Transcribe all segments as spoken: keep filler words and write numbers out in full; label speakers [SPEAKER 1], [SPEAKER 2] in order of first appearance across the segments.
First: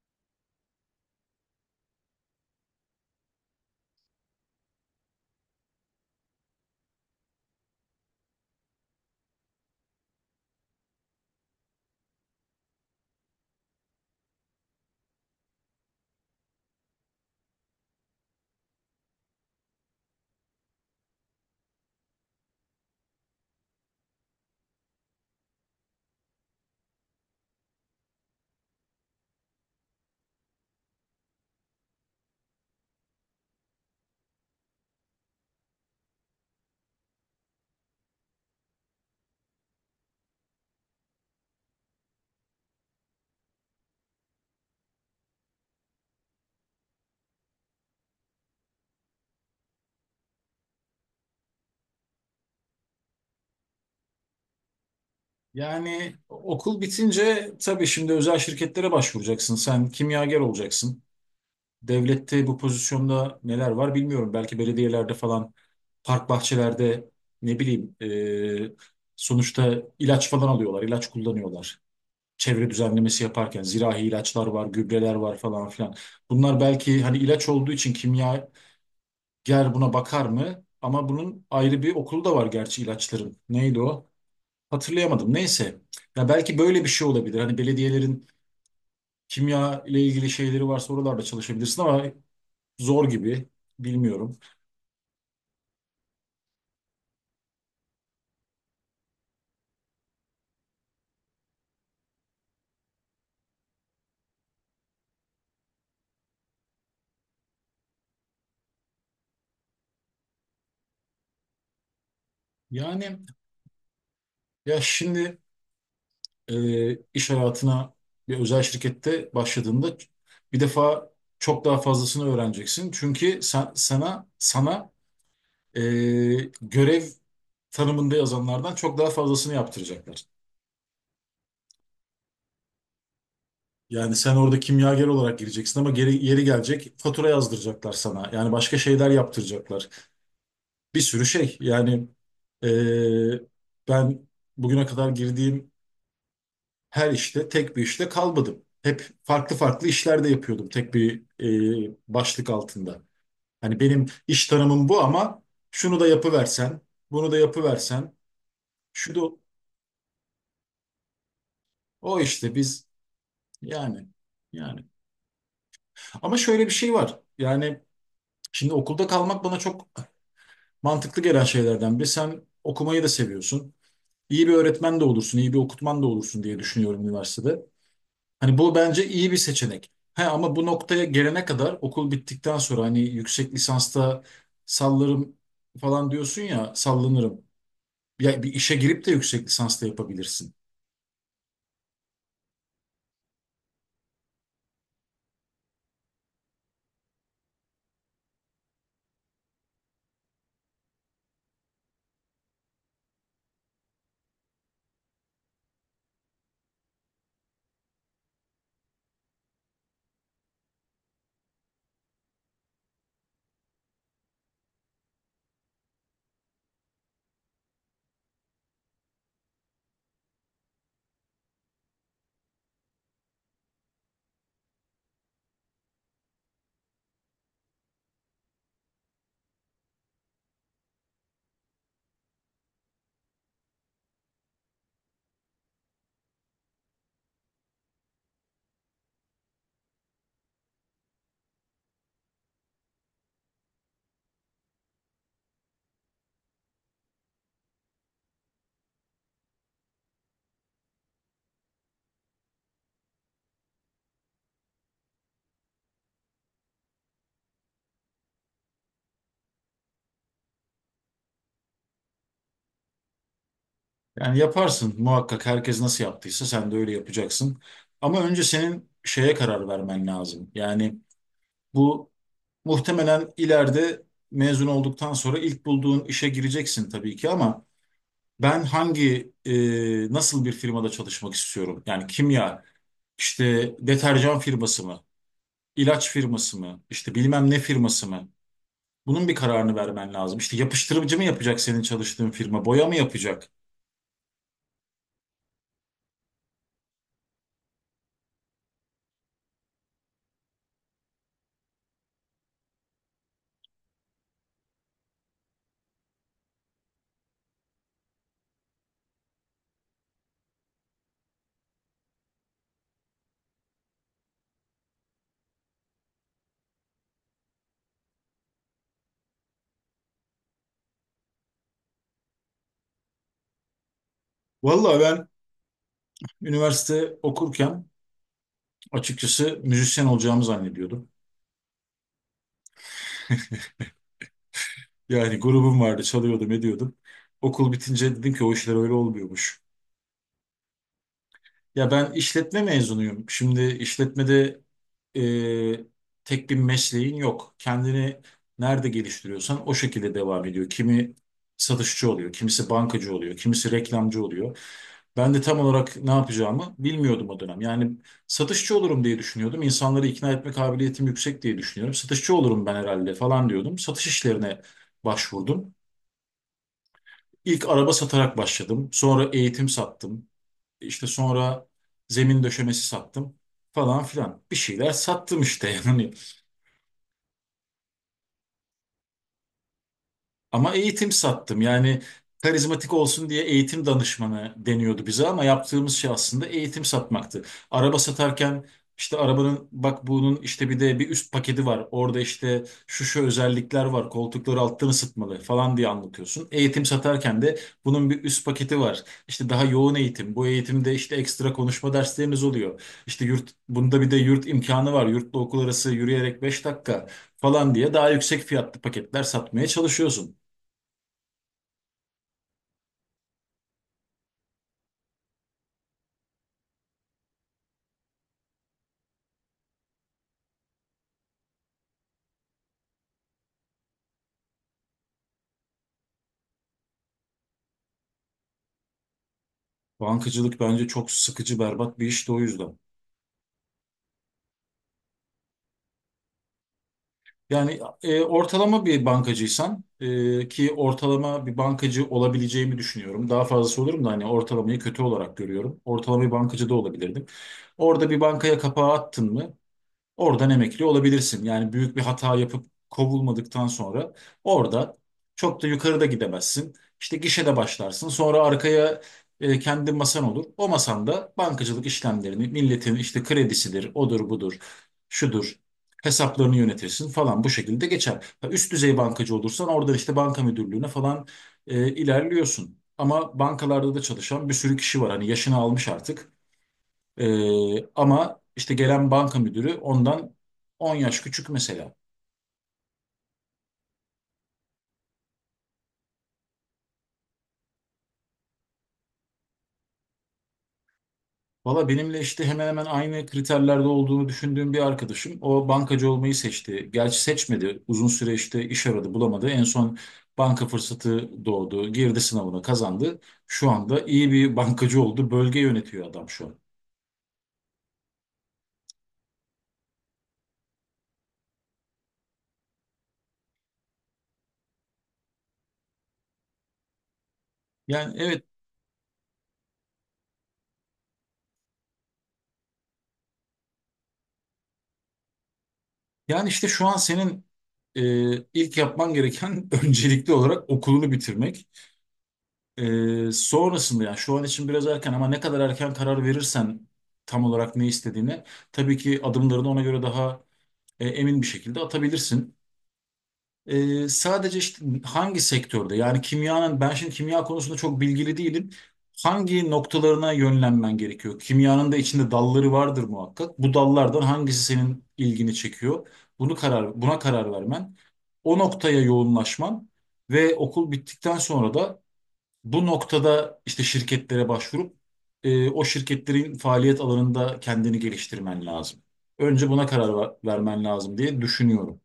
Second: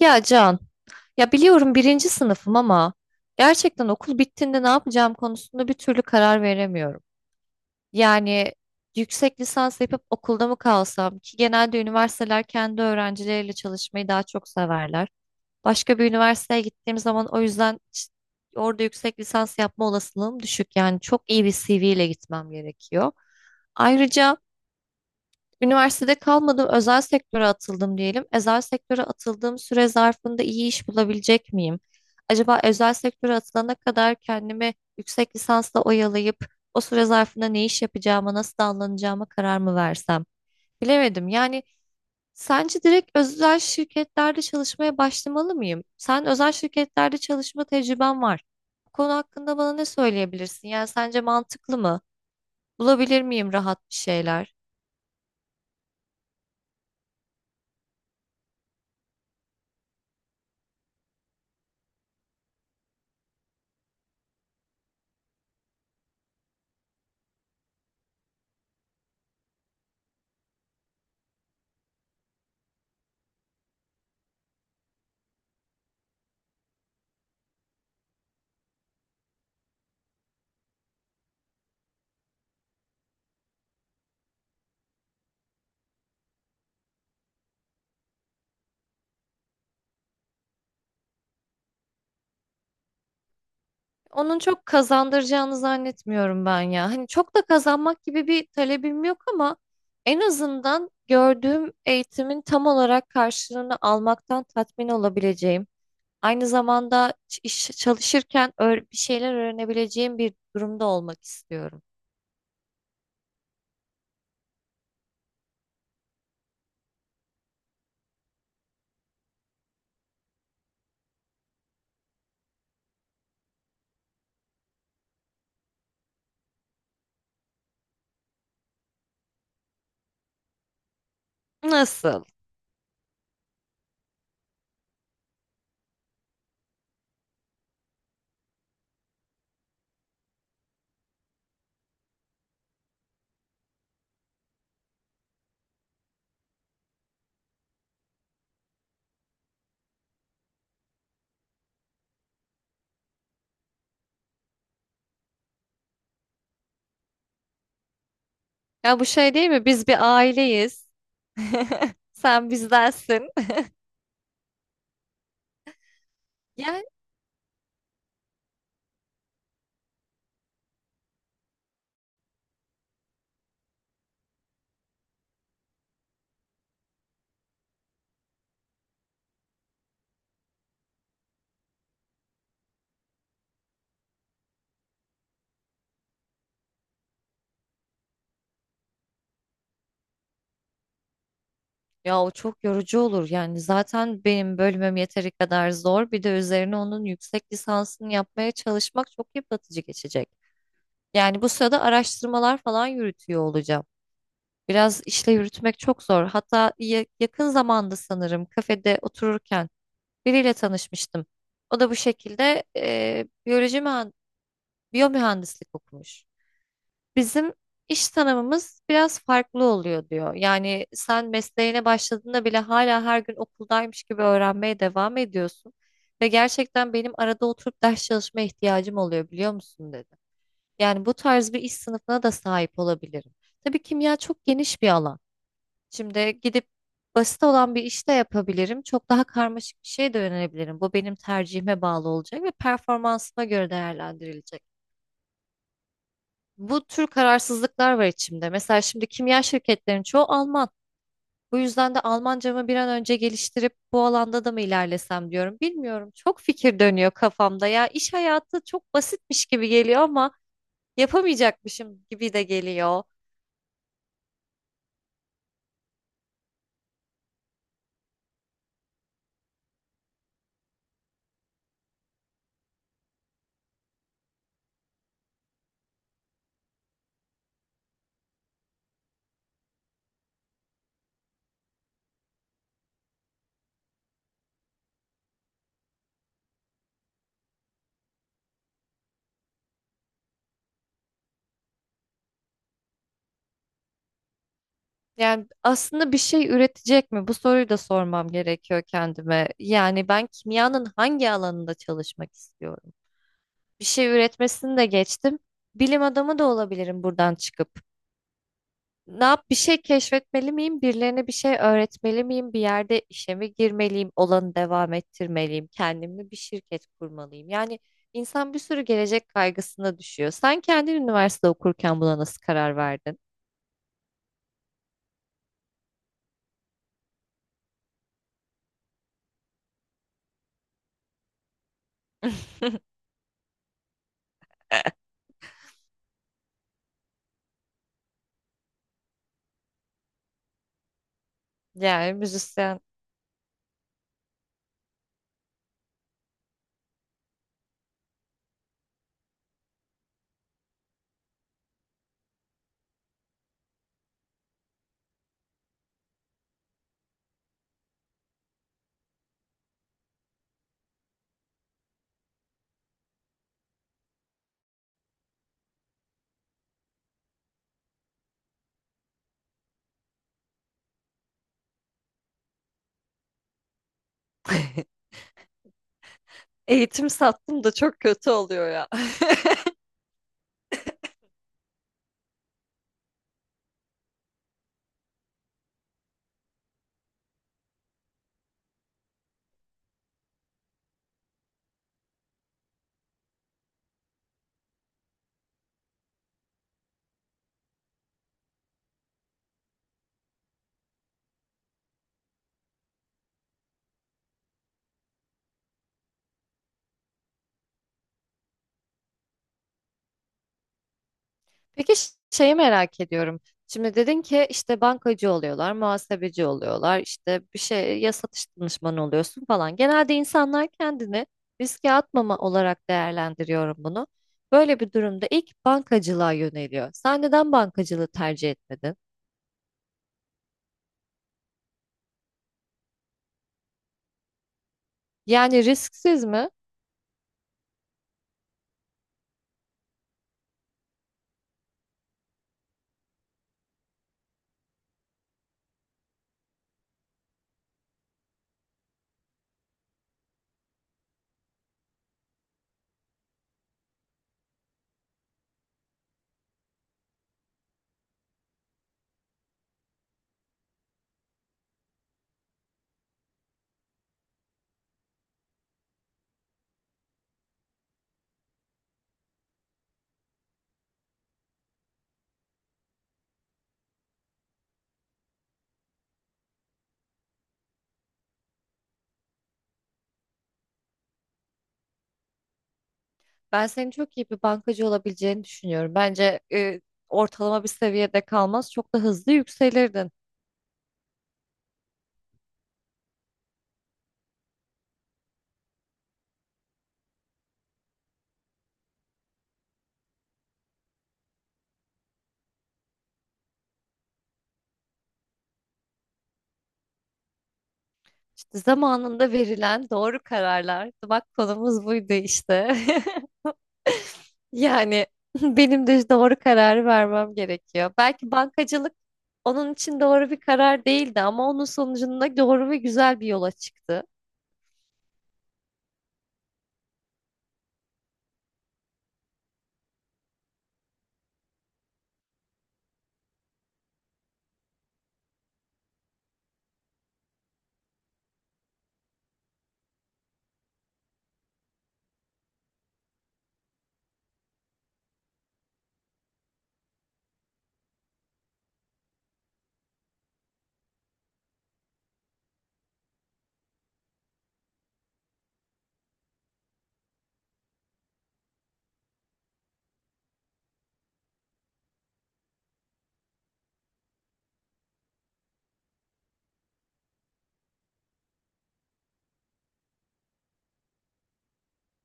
[SPEAKER 1] Ya Can, ya biliyorum birinci sınıfım ama gerçekten okul bittiğinde ne yapacağım konusunda bir türlü karar veremiyorum. Yani yüksek lisans yapıp okulda mı kalsam ki genelde üniversiteler kendi öğrencileriyle çalışmayı daha çok severler. Başka bir üniversiteye gittiğim zaman o yüzden ç- orada yüksek lisans yapma olasılığım düşük. Yani çok iyi bir C V ile gitmem gerekiyor. Ayrıca üniversitede kalmadım, özel sektöre atıldım diyelim. Özel sektöre atıldığım süre zarfında iyi iş bulabilecek miyim? Acaba özel sektöre atılana kadar kendimi yüksek lisansla oyalayıp o süre zarfında ne iş yapacağıma, nasıl davranacağıma karar mı versem? Bilemedim. Yani sence direkt özel şirketlerde çalışmaya başlamalı mıyım? Sen özel şirketlerde çalışma tecrüben var. Bu konu hakkında bana ne söyleyebilirsin? Yani sence mantıklı mı? Bulabilir miyim rahat bir şeyler?
[SPEAKER 2] Yani okul bitince tabii şimdi özel şirketlere başvuracaksın. Sen kimyager olacaksın. Devlette bu pozisyonda neler var bilmiyorum. Belki belediyelerde falan, park bahçelerde ne bileyim, e, sonuçta ilaç falan alıyorlar, ilaç kullanıyorlar. Çevre düzenlemesi yaparken zirahi ilaçlar var, gübreler var falan filan. Bunlar belki hani ilaç olduğu için kimyager buna bakar mı? Ama bunun ayrı bir okulu da var gerçi ilaçların. Neydi o? Hatırlayamadım. Neyse. Ya belki böyle bir şey olabilir. Hani belediyelerin kimya ile ilgili şeyleri varsa oralarda çalışabilirsin ama zor gibi. Bilmiyorum.
[SPEAKER 1] Onun çok kazandıracağını zannetmiyorum ben ya. Hani çok da kazanmak gibi bir talebim yok ama en azından gördüğüm eğitimin tam olarak karşılığını almaktan tatmin olabileceğim. Aynı zamanda ç- iş çalışırken öğ- bir şeyler öğrenebileceğim bir durumda olmak istiyorum.
[SPEAKER 2] Yani ya şimdi, e, iş hayatına bir özel şirkette başladığında bir defa çok daha fazlasını öğreneceksin. Çünkü sen, sana sana e, görev tanımında yazanlardan çok daha fazlasını yaptıracaklar.
[SPEAKER 1] Nasıl?
[SPEAKER 2] Yani sen orada kimyager olarak gireceksin ama geri, yeri gelecek fatura yazdıracaklar sana. Yani başka şeyler yaptıracaklar, bir sürü şey. Yani eee, ben bugüne kadar girdiğim her işte tek bir işte kalmadım. Hep farklı farklı işlerde yapıyordum tek bir eee, başlık altında. Hani benim iş tanımım bu ama şunu da yapıversen, bunu da yapıversen,
[SPEAKER 1] Ya bu
[SPEAKER 2] şu da
[SPEAKER 1] şey değil mi? Biz bir aileyiz.
[SPEAKER 2] o
[SPEAKER 1] Sen
[SPEAKER 2] işte biz,
[SPEAKER 1] bizdensin.
[SPEAKER 2] yani yani. Ama şöyle bir
[SPEAKER 1] Ya
[SPEAKER 2] şey var. Yani şimdi okulda kalmak bana çok mantıklı gelen şeylerden biri. Sen okumayı da seviyorsun. İyi bir öğretmen de olursun, iyi bir okutman da olursun diye düşünüyorum üniversitede. Hani bu bence iyi bir seçenek. He, ama bu noktaya gelene kadar okul bittikten sonra hani yüksek lisansta sallarım falan diyorsun ya, sallanırım. Ya bir işe girip de yüksek lisansta yapabilirsin.
[SPEAKER 1] Ya o çok yorucu olur, yani zaten benim bölümüm yeteri kadar zor, bir de üzerine onun yüksek lisansını yapmaya çalışmak çok yıpratıcı geçecek. Yani bu sırada araştırmalar falan yürütüyor olacağım. Biraz işle yürütmek çok zor. Hatta ya- yakın zamanda sanırım kafede otururken biriyle tanışmıştım. O da bu şekilde eee biyoloji mühen- biyomühendislik okumuş. Bizim iş tanımımız biraz farklı oluyor diyor. Yani sen mesleğine başladığında bile hala her gün okuldaymış gibi öğrenmeye devam ediyorsun. Ve gerçekten benim arada oturup ders çalışma ihtiyacım oluyor biliyor musun dedi. Yani bu tarz bir iş sınıfına da sahip olabilirim. Tabii kimya çok geniş bir alan. Şimdi gidip basit olan bir iş de yapabilirim. Çok daha karmaşık bir şeye de yönelebilirim. Bu benim tercihime bağlı olacak ve performansıma göre değerlendirilecek. Bu tür kararsızlıklar var içimde. Mesela şimdi kimya şirketlerinin çoğu Alman. Bu yüzden de Almancamı bir an önce geliştirip bu alanda da mı ilerlesem diyorum. Bilmiyorum. Çok fikir dönüyor kafamda. Ya iş hayatı çok basitmiş gibi geliyor ama yapamayacakmışım gibi de geliyor.
[SPEAKER 2] Yani yaparsın muhakkak, herkes nasıl yaptıysa sen de öyle yapacaksın. Ama önce senin şeye karar vermen lazım. Yani bu muhtemelen ileride mezun olduktan sonra ilk bulduğun işe gireceksin tabii ki, ama ben hangi, e, nasıl bir firmada çalışmak istiyorum? Yani kimya, İşte deterjan firması mı? İlaç firması mı? İşte bilmem ne firması mı? Bunun bir kararını vermen lazım. İşte yapıştırıcı mı yapacak senin çalıştığın firma? Boya mı yapacak?
[SPEAKER 1] Yani aslında bir şey üretecek mi? Bu soruyu da sormam gerekiyor kendime. Yani ben kimyanın hangi alanında çalışmak istiyorum? Bir şey üretmesini de geçtim. Bilim adamı da olabilirim buradan çıkıp. Ne yap, bir şey keşfetmeli miyim? Birilerine bir şey öğretmeli miyim? Bir yerde işe mi girmeliyim? Olanı devam ettirmeliyim? Kendimle bir şirket kurmalıyım? Yani insan bir sürü gelecek kaygısına düşüyor. Sen kendin üniversite okurken buna nasıl karar verdin?
[SPEAKER 2] Vallahi ben üniversite okurken açıkçası müzisyen olacağımı zannediyordum. Yani grubum vardı, çalıyordum, ediyordum. Okul bitince dedim ki o işler öyle olmuyormuş. Ya ben
[SPEAKER 1] Yani
[SPEAKER 2] işletme
[SPEAKER 1] müzisyen.
[SPEAKER 2] mezunuyum. Şimdi işletmede e, tek bir mesleğin yok. Kendini nerede geliştiriyorsan o şekilde devam ediyor. Kimi satışçı oluyor, kimisi bankacı oluyor, kimisi reklamcı oluyor. Ben de tam olarak ne yapacağımı bilmiyordum o dönem. Yani satışçı olurum diye düşünüyordum. İnsanları ikna etme kabiliyetim yüksek diye düşünüyorum. Satışçı olurum ben herhalde falan diyordum. Satış işlerine başvurdum. İlk araba satarak başladım. Sonra eğitim sattım. İşte sonra zemin döşemesi sattım falan filan. Bir şeyler sattım işte yani.
[SPEAKER 1] Eğitim sattım da çok kötü oluyor ya.
[SPEAKER 2] Ama eğitim sattım. Yani karizmatik olsun diye eğitim danışmanı deniyordu bize, ama yaptığımız şey aslında eğitim satmaktı. Araba satarken işte arabanın, bak bunun işte bir de bir üst paketi var. Orada işte şu şu özellikler var. Koltukları alttan ısıtmalı falan diye anlatıyorsun. Eğitim satarken de bunun bir üst paketi var. İşte daha yoğun eğitim. Bu eğitimde işte ekstra konuşma dersleriniz oluyor. İşte yurt, bunda bir de yurt imkanı var. Yurtla okul arası yürüyerek beş dakika falan diye daha yüksek fiyatlı paketler satmaya çalışıyorsun.
[SPEAKER 1] Peki ş- şeyi merak ediyorum. Şimdi dedin ki işte bankacı oluyorlar, muhasebeci oluyorlar, işte bir şey, ya satış danışmanı oluyorsun falan. Genelde insanlar kendini riske atmama olarak değerlendiriyorum bunu. Böyle bir durumda ilk bankacılığa yöneliyor. Sen neden bankacılığı tercih etmedin?
[SPEAKER 2] Bankacılık bence çok sıkıcı, berbat bir iş de o yüzden.
[SPEAKER 1] Yani risksiz mi?
[SPEAKER 2] Yani e, ortalama bir bankacıysan, e, ki ortalama bir bankacı olabileceğimi düşünüyorum. Daha fazlası olurum da, hani ortalamayı kötü olarak görüyorum. Ortalama bir bankacı da olabilirdim. Orada bir bankaya kapağı attın mı? Oradan emekli olabilirsin. Yani büyük bir hata yapıp kovulmadıktan sonra orada çok da yukarıda gidemezsin. İşte gişede başlarsın. Sonra arkaya e, kendi masan olur. O masanda bankacılık işlemlerini, milletin işte kredisidir, odur budur, şudur, hesaplarını yönetirsin falan, bu şekilde geçer. Ha, üst düzey bankacı olursan orada işte banka müdürlüğüne falan e, ilerliyorsun. Ama bankalarda da çalışan bir sürü kişi var. Hani yaşını almış artık. Ee, ama işte gelen banka müdürü ondan on yaş küçük mesela.
[SPEAKER 1] Ben senin çok iyi bir bankacı olabileceğini düşünüyorum. Bence e, ortalama bir seviyede kalmaz, çok da hızlı yükselirdin.
[SPEAKER 2] Valla benimle işte hemen hemen aynı kriterlerde olduğunu düşündüğüm bir arkadaşım o bankacı olmayı seçti. Gerçi seçmedi. Uzun süre işte iş aradı, bulamadı. En son banka fırsatı doğdu. Girdi sınavına, kazandı. Şu anda iyi bir bankacı oldu. Bölge yönetiyor adam şu an.
[SPEAKER 1] İşte zamanında verilen doğru kararlar. Bak konumuz buydu işte. Yani benim de doğru kararı vermem gerekiyor.
[SPEAKER 2] Yani
[SPEAKER 1] Belki
[SPEAKER 2] evet.
[SPEAKER 1] bankacılık onun için doğru bir karar değildi ama onun sonucunda doğru ve güzel bir yola çıktı.
[SPEAKER 2] Yani işte şu an senin e, ilk yapman gereken öncelikli olarak okulunu bitirmek. Ee, sonrasında yani şu an için biraz erken ama ne kadar erken karar verirsen tam olarak ne istediğine, tabii ki adımlarını ona göre daha e, emin bir şekilde atabilirsin. Ee, sadece işte hangi sektörde, yani kimyanın, ben şimdi kimya konusunda çok bilgili değilim. Hangi noktalarına yönlenmen gerekiyor? Kimyanın da içinde dalları vardır muhakkak. Bu dallardan hangisi senin ilgini çekiyor? Bunu karar buna karar vermen, o noktaya yoğunlaşman ve okul bittikten sonra da bu noktada işte şirketlere başvurup e, o şirketlerin faaliyet alanında kendini geliştirmen lazım. Önce buna karar ver- vermen lazım diye düşünüyorum.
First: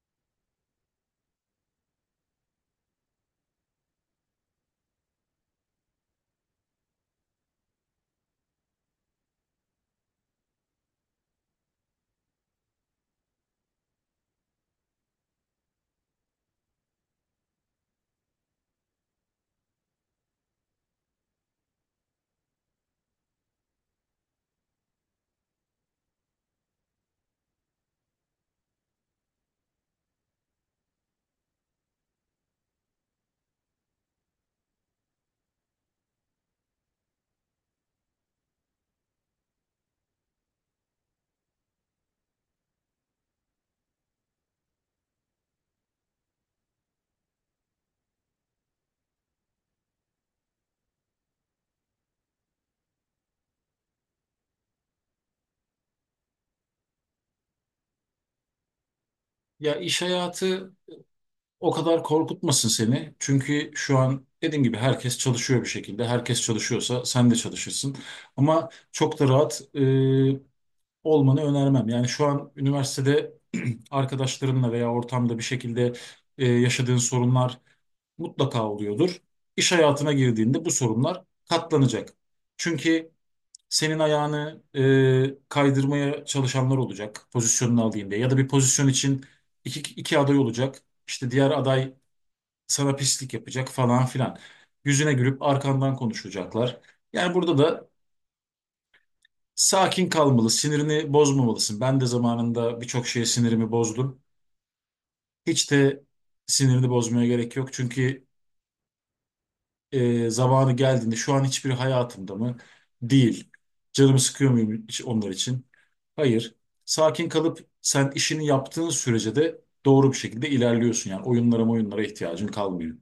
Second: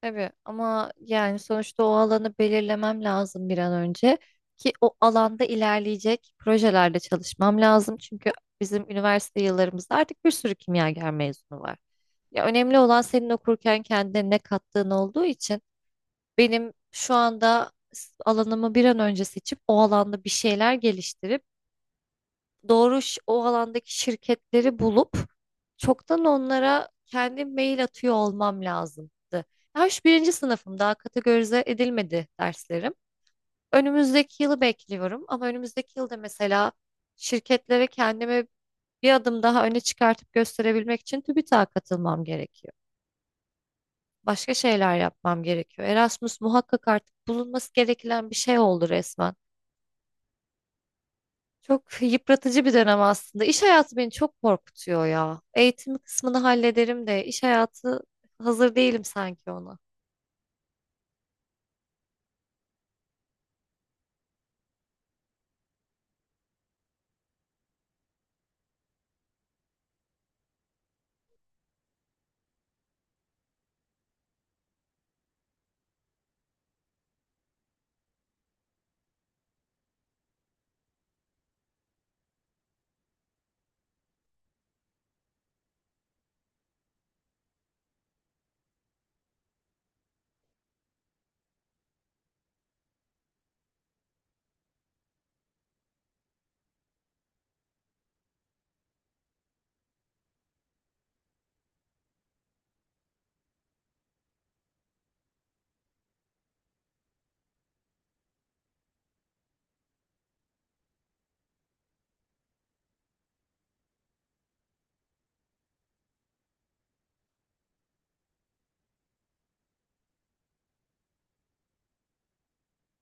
[SPEAKER 1] Tabii ama yani sonuçta o alanı belirlemem lazım bir an önce ki o alanda ilerleyecek projelerde çalışmam lazım. Çünkü bizim üniversite yıllarımızda artık bir sürü kimyager mezunu var. Ya önemli olan senin okurken kendine ne kattığın olduğu için benim şu anda s- alanımı bir an önce seçip o alanda bir şeyler geliştirip doğru ş- o alandaki şirketleri bulup çoktan onlara kendim mail atıyor olmam lazımdı. Daha şu birinci sınıfım, daha kategorize edilmedi derslerim. Önümüzdeki yılı bekliyorum ama önümüzdeki yılda mesela şirketlere kendimi bir adım daha öne çıkartıp gösterebilmek için TÜBİTAK'a katılmam gerekiyor. Başka şeyler yapmam gerekiyor. Erasmus muhakkak artık bulunması gereken bir şey oldu resmen. Çok yıpratıcı bir dönem aslında. İş hayatı beni çok korkutuyor ya. Eğitim kısmını hallederim de iş hayatı, hazır değilim sanki
[SPEAKER 2] Ya
[SPEAKER 1] ona.
[SPEAKER 2] iş hayatı o kadar korkutmasın seni. Çünkü şu an dediğim gibi herkes çalışıyor bir şekilde. Herkes çalışıyorsa sen de çalışırsın. Ama çok da rahat e, olmanı önermem. Yani şu an üniversitede arkadaşlarınla veya ortamda bir şekilde e, yaşadığın sorunlar mutlaka oluyordur. İş hayatına girdiğinde bu sorunlar katlanacak. Çünkü senin ayağını e, kaydırmaya çalışanlar olacak, pozisyonunu alayım diye. Ya da bir pozisyon için iki, iki aday olacak. İşte diğer aday sana pislik yapacak falan filan. Yüzüne gülüp arkandan konuşacaklar. Yani burada da sakin kalmalı, sinirini bozmamalısın. Ben de zamanında birçok şeye sinirimi bozdum. Hiç de sinirini bozmaya gerek yok. Çünkü e, zamanı geldiğinde şu an hiçbir hayatımda mı? Değil. Canımı sıkıyor muyum hiç onlar için? Hayır. Sakin kalıp sen işini yaptığın sürece de doğru bir şekilde ilerliyorsun. Yani oyunlara oyunlara ihtiyacın kalmıyor.